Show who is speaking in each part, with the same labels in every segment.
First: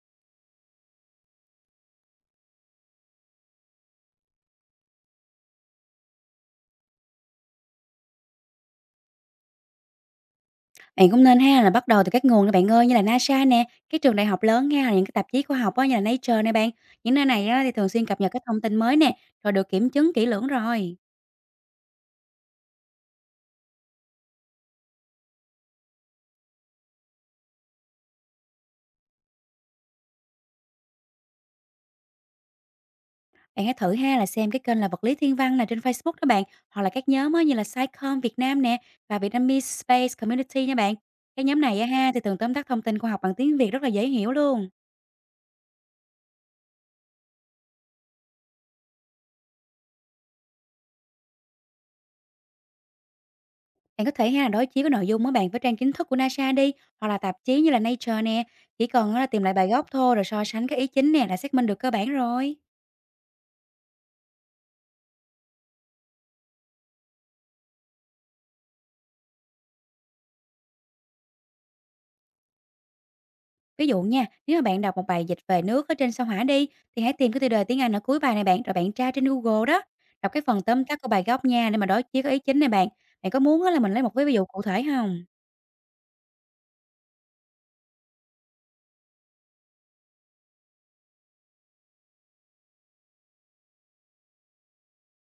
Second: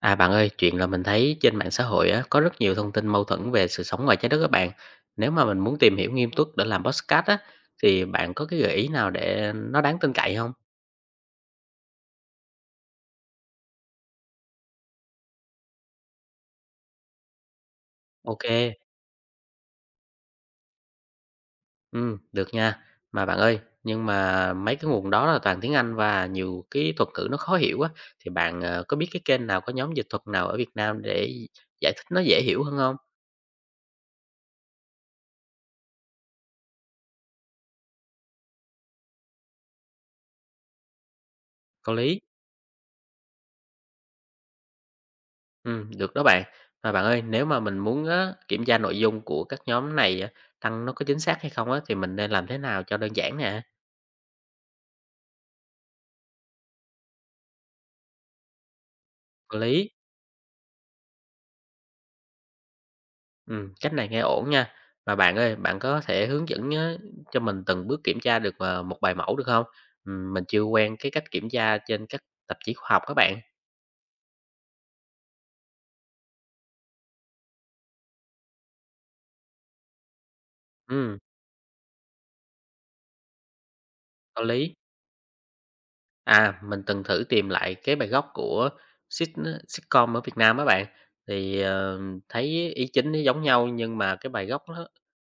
Speaker 1: À bạn ơi, chuyện là mình thấy trên mạng xã hội á, có rất nhiều thông tin mâu thuẫn về sự sống ngoài trái đất các bạn. Nếu mà mình muốn tìm hiểu nghiêm túc để làm podcast á, thì bạn có cái gợi ý nào để nó đáng tin cậy không?
Speaker 2: Bạn cũng nên ha là bắt đầu từ các nguồn nè bạn ơi, như là NASA nè, các trường đại học lớn ha, là những cái tạp chí khoa học á, như là Nature nè bạn. Những nơi này á, thì thường xuyên cập nhật cái
Speaker 1: Ok,
Speaker 2: thông tin mới nè, rồi được kiểm chứng kỹ lưỡng rồi.
Speaker 1: ừ, được nha. Mà bạn ơi, nhưng mà mấy cái nguồn đó là toàn tiếng Anh và nhiều cái thuật ngữ nó khó hiểu á, thì bạn có biết cái kênh nào có nhóm dịch thuật nào ở Việt Nam để giải thích nó dễ hiểu hơn không?
Speaker 2: Bạn hãy thử ha là xem cái kênh là vật lý thiên văn này trên Facebook đó bạn, hoặc là các nhóm á, như là SciComm Việt Nam nè và Vietnamese Space Community nha bạn. Cái nhóm này á,
Speaker 1: Có
Speaker 2: ha
Speaker 1: lý.
Speaker 2: thì thường tóm tắt thông tin khoa học bằng tiếng Việt rất là dễ hiểu luôn.
Speaker 1: Được đó bạn. Mà bạn ơi, nếu mà mình muốn á, kiểm tra nội dung của các nhóm này á, tăng nó có chính xác hay không á, thì mình nên làm thế nào cho đơn giản nè,
Speaker 2: Bạn có thể ha đối chiếu cái nội dung á bạn với trang chính thức của NASA đi, hoặc là tạp chí như là Nature nè, chỉ cần á là tìm lại
Speaker 1: hợp
Speaker 2: bài gốc
Speaker 1: lý?
Speaker 2: thôi rồi so sánh các ý chính nè là xác minh được cơ bản rồi.
Speaker 1: Cách này nghe ổn nha. Mà bạn ơi, bạn có thể hướng dẫn á, cho mình từng bước kiểm tra được một bài mẫu được không? Mình chưa quen cái cách kiểm tra trên các tạp chí khoa học các bạn.
Speaker 2: Ví dụ nha, nếu mà bạn đọc một bài dịch về nước ở trên sao Hỏa đi thì hãy tìm cái tiêu đề tiếng Anh ở cuối bài này bạn rồi bạn tra trên Google đó. Đọc cái phần tóm tắt của
Speaker 1: Ừm,
Speaker 2: bài gốc nha để mà đối chiếu cái ý chính này bạn. Bạn có muốn á là mình lấy một cái ví
Speaker 1: có
Speaker 2: dụ cụ
Speaker 1: lý.
Speaker 2: thể không?
Speaker 1: À, mình từng thử tìm lại cái bài gốc của sit sitcom ở Việt Nam á bạn, thì, thấy ý chính nó giống nhau nhưng mà cái bài gốc nó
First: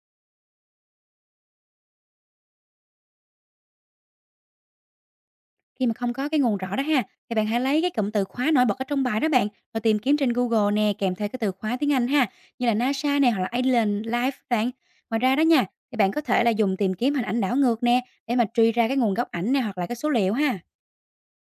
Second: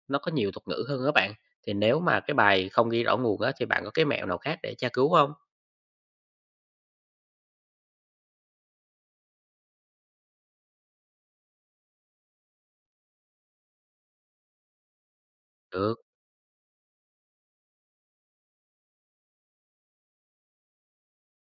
Speaker 1: nó có nhiều thuật ngữ hơn á bạn. Thì nếu mà cái bài không ghi rõ nguồn á, thì bạn có cái mẹo nào khác để tra cứu không?
Speaker 2: Khi mà không có cái nguồn rõ đó ha, thì bạn hãy lấy cái cụm từ khóa nổi bật ở trong bài đó bạn, rồi tìm kiếm trên Google nè, kèm theo cái từ khóa tiếng Anh ha, như là NASA nè, hoặc là Island Life bạn. Ngoài ra đó nha, thì
Speaker 1: Được,
Speaker 2: bạn có thể là dùng tìm kiếm hình ảnh đảo ngược nè, để mà truy ra cái nguồn gốc ảnh nè, hoặc là cái số liệu ha.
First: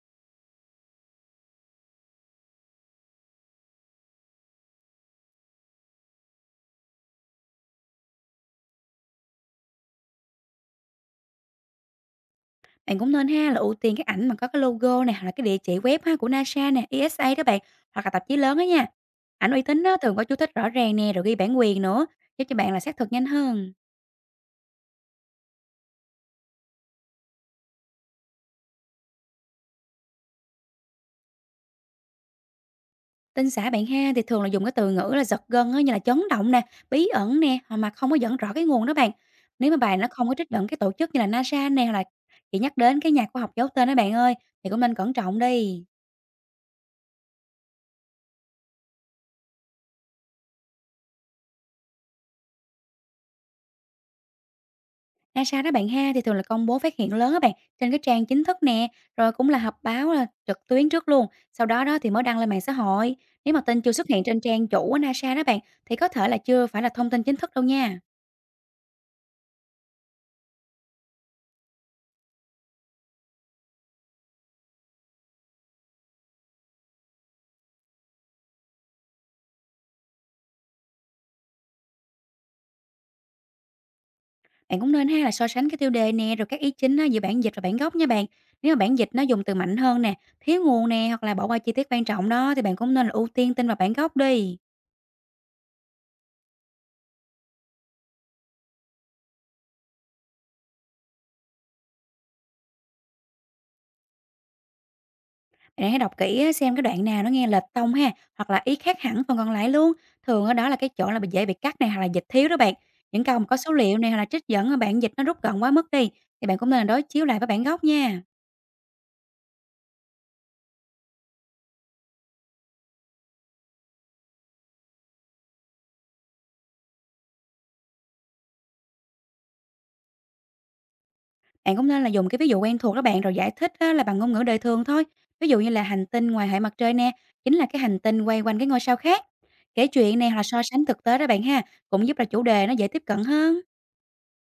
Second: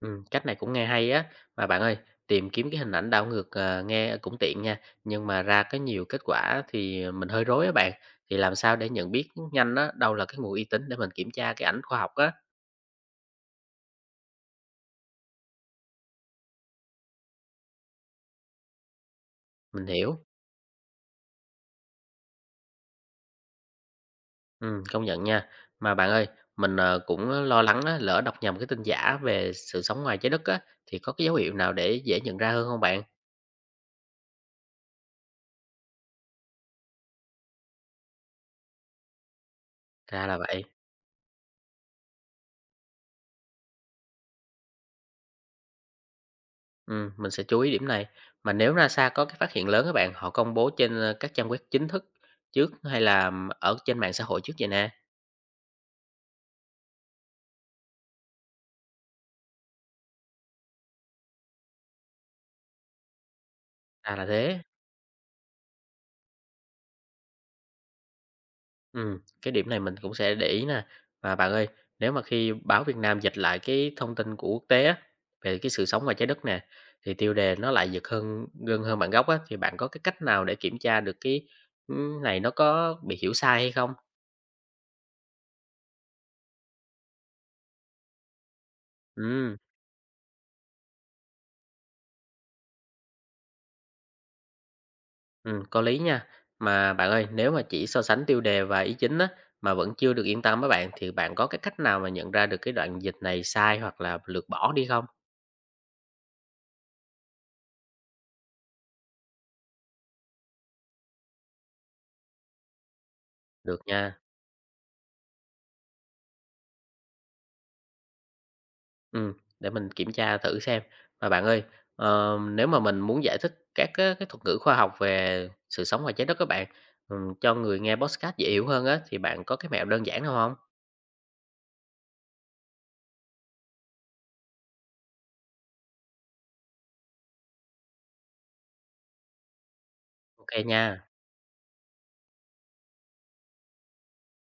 Speaker 1: cách này cũng nghe hay á. Mà bạn ơi, tìm kiếm cái hình ảnh đảo ngược, nghe cũng tiện nha, nhưng mà ra cái nhiều kết quả thì mình hơi rối á bạn. Thì làm sao để nhận biết nhanh á, đâu là cái nguồn uy tín để mình kiểm tra cái ảnh khoa học á?
Speaker 2: Bạn cũng nên ha là ưu tiên các ảnh mà có cái logo nè, hoặc là cái địa chỉ web ha của NASA nè, ESA đó bạn, hoặc là tạp chí lớn đó nha. Ảnh uy tín
Speaker 1: Mình
Speaker 2: đó thường
Speaker 1: hiểu.
Speaker 2: có chú thích rõ ràng nè, rồi ghi bản quyền nữa, giúp cho bạn là xác thực nhanh hơn.
Speaker 1: Công nhận nha. Mà bạn ơi, mình, cũng lo lắng á, lỡ đọc nhầm cái tin giả về sự sống ngoài trái đất á, thì có cái dấu hiệu nào để dễ nhận ra hơn không bạn?
Speaker 2: Tin xã bạn ha thì thường là dùng cái từ ngữ là giật gân á, như là chấn động nè, bí ẩn nè, hoặc mà không có dẫn rõ cái nguồn đó bạn. Nếu mà bài nó
Speaker 1: Ra
Speaker 2: không có
Speaker 1: là
Speaker 2: trích
Speaker 1: vậy.
Speaker 2: dẫn cái tổ chức như là NASA nè, hoặc là chỉ nhắc đến cái nhà khoa học giấu tên đó bạn ơi, thì cũng nên cẩn trọng đi.
Speaker 1: Mình sẽ chú ý điểm này. Mà nếu NASA có cái phát hiện lớn các bạn, họ công bố trên, các trang web chính thức trước hay là ở trên mạng xã hội trước vậy nè?
Speaker 2: NASA đó bạn ha thì thường là công bố phát hiện lớn á bạn trên cái trang chính thức nè, rồi cũng là họp báo là trực tuyến trước luôn, sau đó đó thì mới đăng lên mạng xã hội. Nếu mà tin chưa xuất
Speaker 1: Ra
Speaker 2: hiện
Speaker 1: là
Speaker 2: trên
Speaker 1: thế.
Speaker 2: trang chủ của NASA đó bạn, thì có thể là chưa phải là thông tin chính thức đâu nha.
Speaker 1: Cái điểm này mình cũng sẽ để ý nè. Và bạn ơi, nếu mà khi báo Việt Nam dịch lại cái thông tin của quốc tế á, về cái sự sống ngoài trái đất nè, thì tiêu đề nó lại giật hơn gần hơn bản gốc á, thì bạn có cái cách nào để kiểm tra được cái, này nó có bị hiểu sai hay không?
Speaker 2: Bạn cũng nên ha là so sánh cái tiêu đề nè, rồi các ý chính á, giữa bản dịch và bản gốc nha bạn. Nếu mà bản dịch nó dùng từ
Speaker 1: Ừm,
Speaker 2: mạnh hơn nè, thiếu nguồn nè, hoặc là bỏ qua chi tiết quan trọng đó, thì bạn cũng nên là ưu tiên tin vào bản gốc đi.
Speaker 1: có lý nha. Mà bạn ơi, nếu mà chỉ so sánh tiêu đề và ý chính á, mà vẫn chưa được yên tâm với bạn, thì bạn có cái cách nào mà nhận ra được cái đoạn dịch này sai hoặc là lược bỏ đi không?
Speaker 2: Bạn hãy đọc kỹ á, xem cái đoạn nào nó nghe lệch tông ha, hoặc là ý khác hẳn phần còn lại luôn. Thường ở đó là cái chỗ là bị dễ bị cắt này, hoặc là dịch thiếu đó bạn. Những câu mà có số
Speaker 1: Được
Speaker 2: liệu này, hoặc
Speaker 1: nha.
Speaker 2: là trích dẫn ở bản dịch nó rút gọn quá mức đi, thì bạn cũng nên là đối chiếu lại với bản gốc nha.
Speaker 1: Ừm, để mình kiểm tra thử xem. Mà bạn ơi, nếu mà mình muốn giải thích các cái thuật ngữ khoa học về sự sống ngoài trái đất các bạn, cho người nghe podcast dễ hiểu hơn á, thì bạn có cái mẹo đơn giản nào không?
Speaker 2: Bạn cũng nên là dùng cái ví dụ quen thuộc đó bạn, rồi giải thích á là bằng ngôn ngữ đời thường thôi. Ví dụ như là hành tinh ngoài hệ mặt trời nè, chính là cái hành tinh quay quanh cái ngôi sao khác. Kể chuyện nè, hoặc là
Speaker 1: Ok
Speaker 2: so
Speaker 1: nha.
Speaker 2: sánh thực tế đó bạn ha, cũng giúp là chủ đề nó dễ tiếp cận hơn.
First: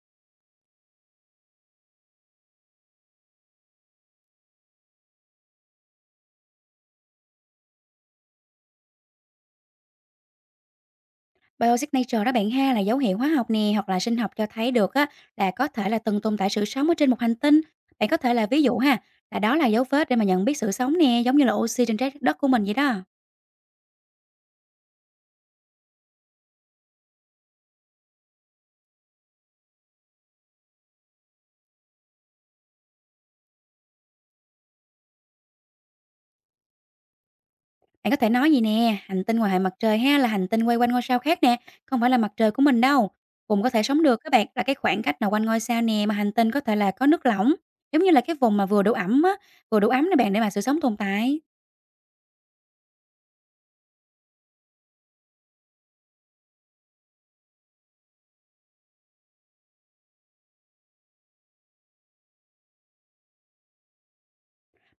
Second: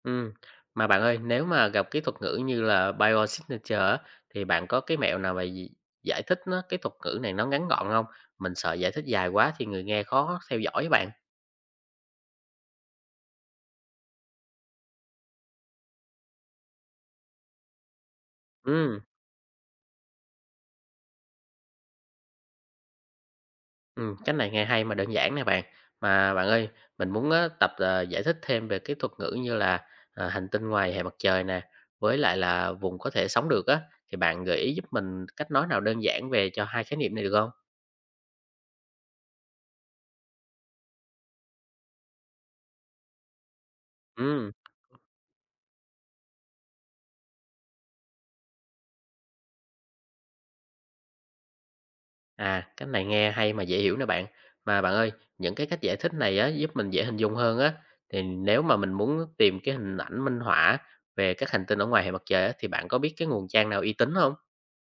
Speaker 1: Ừ. Mà bạn ơi, nếu mà gặp cái thuật ngữ như là Biosignature á, thì bạn có cái mẹo nào mà giải thích nó cái thuật ngữ này nó ngắn gọn không? Mình sợ giải thích dài quá thì người nghe khó theo dõi á bạn.
Speaker 2: Biosignature đó bạn ha, là dấu hiệu hóa học nè, hoặc là sinh học cho thấy được á là có thể là từng tồn tại sự sống ở trên một hành tinh. Bạn có thể là ví dụ
Speaker 1: Ừ.
Speaker 2: ha, là đó là dấu vết để mà nhận biết sự sống nè, giống như là oxy trên trái đất của mình vậy đó.
Speaker 1: Cách này nghe hay mà đơn giản nè bạn. Mà bạn ơi, mình muốn á, tập, giải thích thêm về cái thuật ngữ như là, hành tinh ngoài hệ mặt trời nè, với lại là vùng có thể sống được á, thì bạn gợi ý giúp mình cách nói nào đơn giản về cho hai khái niệm này được không?
Speaker 2: Bạn có thể nói gì nè, hành tinh ngoài hệ mặt trời ha là hành tinh quay quanh ngôi sao khác nè, không phải là mặt trời của mình đâu. Vùng có thể sống được các bạn
Speaker 1: Ừm,
Speaker 2: là cái khoảng cách nào quanh ngôi sao nè mà hành tinh có thể là có nước lỏng, giống như là cái vùng mà vừa đủ ẩm á, vừa đủ ấm để bạn để mà sự sống tồn tại.
Speaker 1: à, cách này nghe hay mà dễ hiểu nè bạn. Mà bạn ơi, những cái cách giải thích này á, giúp mình dễ hình dung hơn á, thì nếu mà mình muốn tìm cái hình ảnh minh họa về các hành tinh ở ngoài hệ mặt trời á, thì bạn có biết cái nguồn trang nào uy tín không?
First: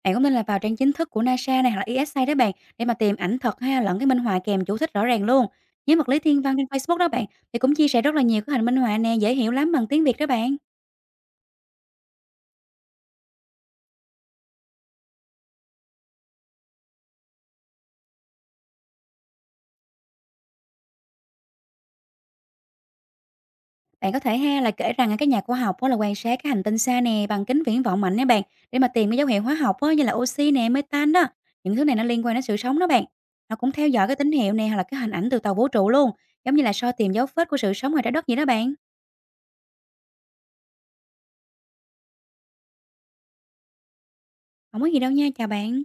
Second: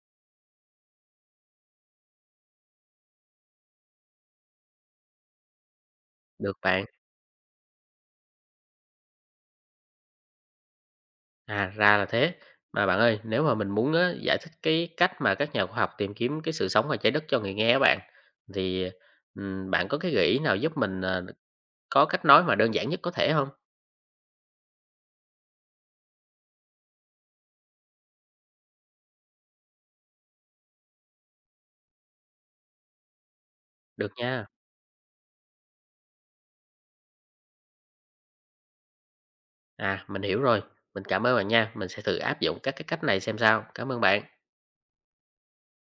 Speaker 2: Bạn cũng nên là vào trang chính thức của NASA này, hoặc là ESA đó bạn, để mà tìm ảnh thật ha lẫn cái minh họa kèm chú thích rõ ràng luôn. Nhóm vật lý thiên văn
Speaker 1: Được
Speaker 2: trên
Speaker 1: bạn.
Speaker 2: Facebook đó bạn thì cũng chia sẻ rất là nhiều cái hình minh họa nè, dễ hiểu lắm bằng tiếng Việt đó bạn.
Speaker 1: À, ra là thế. Mà bạn ơi, nếu mà mình muốn á, giải thích cái cách mà các nhà khoa học tìm kiếm cái sự sống ngoài trái đất cho người nghe á bạn, thì bạn có cái gợi ý nào giúp mình có cách nói mà đơn giản nhất có thể không?
Speaker 2: Bạn có thể ha là kể rằng các nhà khoa học á, là quan sát cái hành tinh xa nè bằng kính viễn vọng mạnh nè bạn, để mà tìm cái dấu hiệu hóa học á, như là oxy nè, metan đó. Những thứ này nó liên quan đến sự sống đó bạn. Họ cũng theo dõi
Speaker 1: Được
Speaker 2: cái tín
Speaker 1: nha.
Speaker 2: hiệu nè, hoặc là cái hình ảnh từ tàu vũ trụ luôn, giống như là soi tìm dấu vết của sự sống ngoài trái đất vậy đó bạn.
Speaker 1: À, mình hiểu rồi. Mình cảm ơn bạn nha. Mình sẽ thử áp dụng các cái cách này xem sao. Cảm ơn bạn.
Speaker 2: Không có gì đâu nha, chào bạn.